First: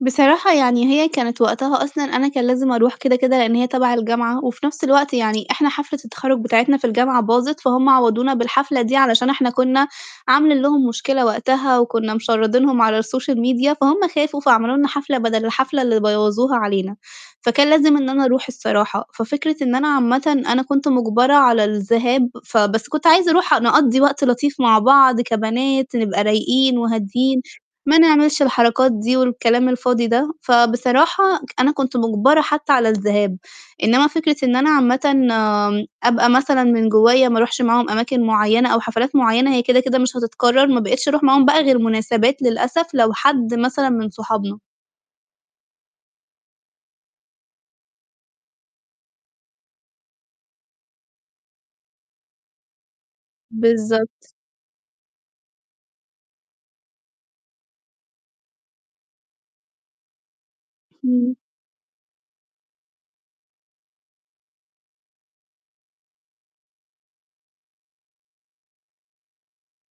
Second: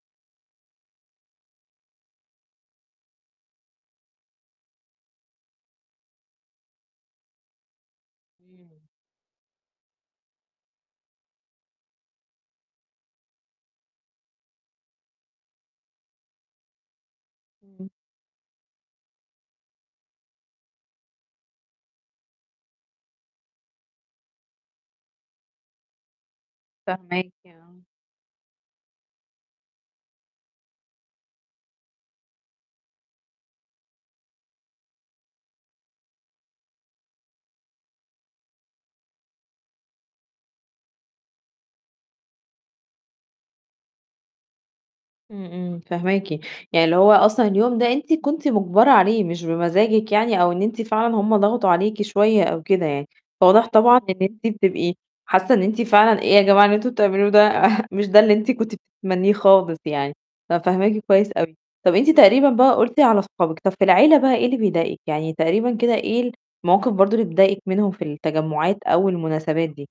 بصراحة يعني هي كانت وقتها أصلًا أنا كان لازم أرُوح كده كده، لأن هي تبع الجامعة، وفي نفْس الوقت يعني احنا حفلة التخرُّج بتاعتنا في الجامعة باظت، فهُم عوّضونا بالحفلة إمم. دي علشان احنا كنّا عاملين لهم مشكلة وقتها، وكنّا مشرّدينهم على الsocial media فهُم خافوا فعملوا لنا حفلة بَدَل الحفلة اللي بوّظوها علينا، فكان إمم. لازم إن أنا أرُوح الصراحة، ففكرة إن أنا عامةً أنا كنت مُجبرة على الذهاب، فبس كنت عايزة أرُوح نقضّي وقت لطيف مع بعض كبنات نبقى رايقين فاهماكِ، وهاديين آه. ما نعملش الحركات دي، والكلام الفاضي ده، فبصراحة أنا كنت مُجبرة حتى على الذهاب، إنما فكرة إن أنا عامةً أبقى مثلًا من جوّايا ما أرُوحش معاهم أماكن معينة أو حفلات مُعيّنة، هي كده كده مش هتتكرر ما بقيتش أرُوح معاهم بقى غير مناسبات للأسف لو حد مثلًا من صحابنا. إمم، إمم، فاهماكِ. يعني اللي هو أصلًا اليوم ده أنتِ كنتِ مُجبَرة عليه مش بمزاجِك يعني أو إن أنتِ فعلًا هُم ضغطوا عليكِ شوية أو كده يعني، فواضح طبعًا إن بالضبط. أنتِ بتبقي حاسة إن أنتِ فعلًا إيه يا جماعة اللي أنتم بتعملوه ده، مش ده اللي أنتِ كنتِ بتتمنيه خالص يعني، ففاهماكِ كويس إمم. أوي. طَب أنتِ تقريبًا بقى قُلتِ على أصحابِك، طَب في العيلة بقى إيه اللي بيضايقِك، يعني تقريبًا كده إيه المواقف برضو اللي بتضايقِك منهم في التجمّعات أو المناسبات دي؟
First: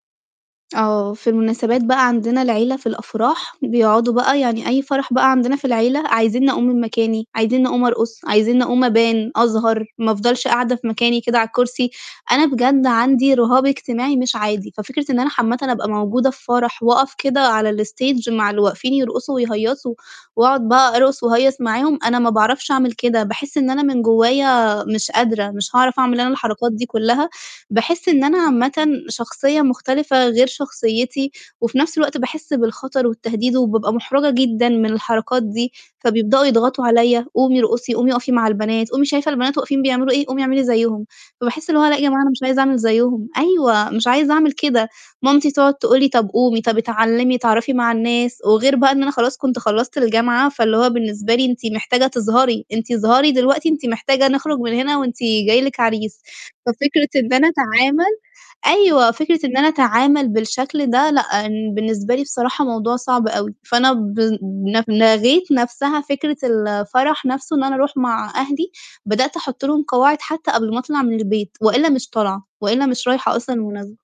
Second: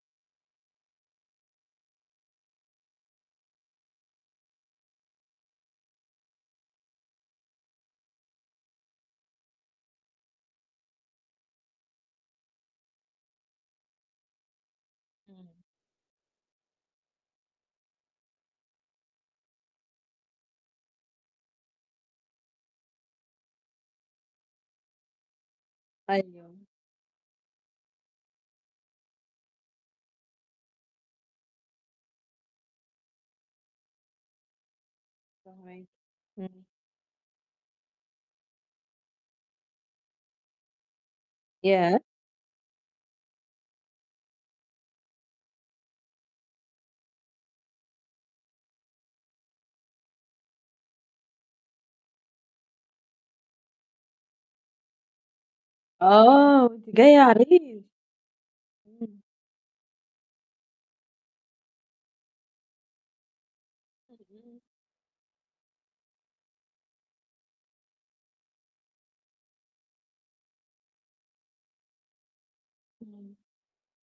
آه. في المناسبات بقى عندنا العيلة في الأفراح بيقعدوا بقى يعني أي فرح بقى عندنا في العيلة، عايزينّي أقوم من مكاني عايزينّي أقوم أرقص عايزينّي أقوم أبان أظهر ما أفضلش قاعدة في مكاني كده على الكرسي، أنا بجد عندي رهاب اجتماعي مش عادي، ففكرة إن أنا عامةً إمم. أبقى موجودة في فرح واقف كده على الstage مع اللي واقفين يرقصوا ويهيّصوا وأقعد بقى أرقص واهيّص معاهم، أنا ما باعرفش أعمل كده، باحس إن أنا من جوّايا مش قادرة، مش هاعرف أعمل أنا أيوه. الحركات دي كلها، باحس إن أنا عامةً شخصية مختلفة غير شخصيتي، وفي نفْس الوقت باحس بالخطر والتهديد وبابقى مُحرَجة جدًا من الحركات دي، فاهماكِ، فبيبدأوا إمم. يضغطوا عليَّ، "قومي ارقصي، قومي اقفي مع البنات، قومي شايفة البنات واقفين بيعملوا إيه قومي اعملي زَيّهم." فباحس اللي هو لأ ياه! يا جماعة أنا مش عايزة أعمل زَيّهم أيوه مش عايزة أعمل كده، مامتي تقعد تقول لي طَب قومي طَب اتعلمي اتعرّفي مع الناس، وغير بقى إن أنا خلاص كنت خلّصت الجامعة فاللي هو بالنسبة لي أنتِ محتاجة تظهري، أنتِ اظهري دلوقتي أنتِ محتاجة نخرج من هنا وأنتِ جاي لِك عريس. آه، وأنتِ ففكرة جاية إن أنا عريس. أتعامل أيوه، إمم. فكرة إن أنا أتعامل بالشكل ده لأ بالنسبة لي بصراحة موضوع صعب أوي، فأنا ب ل لغيت نفْسها فكرة الفرح نفْسه إن أنا أرُوح مع أهلي، بدأت أحط لهم قواعد حتى قبل ما أطلع من البيت وإلّا مش طالعة وإلّا مش رايحة إمم. أصلًا المناسبة.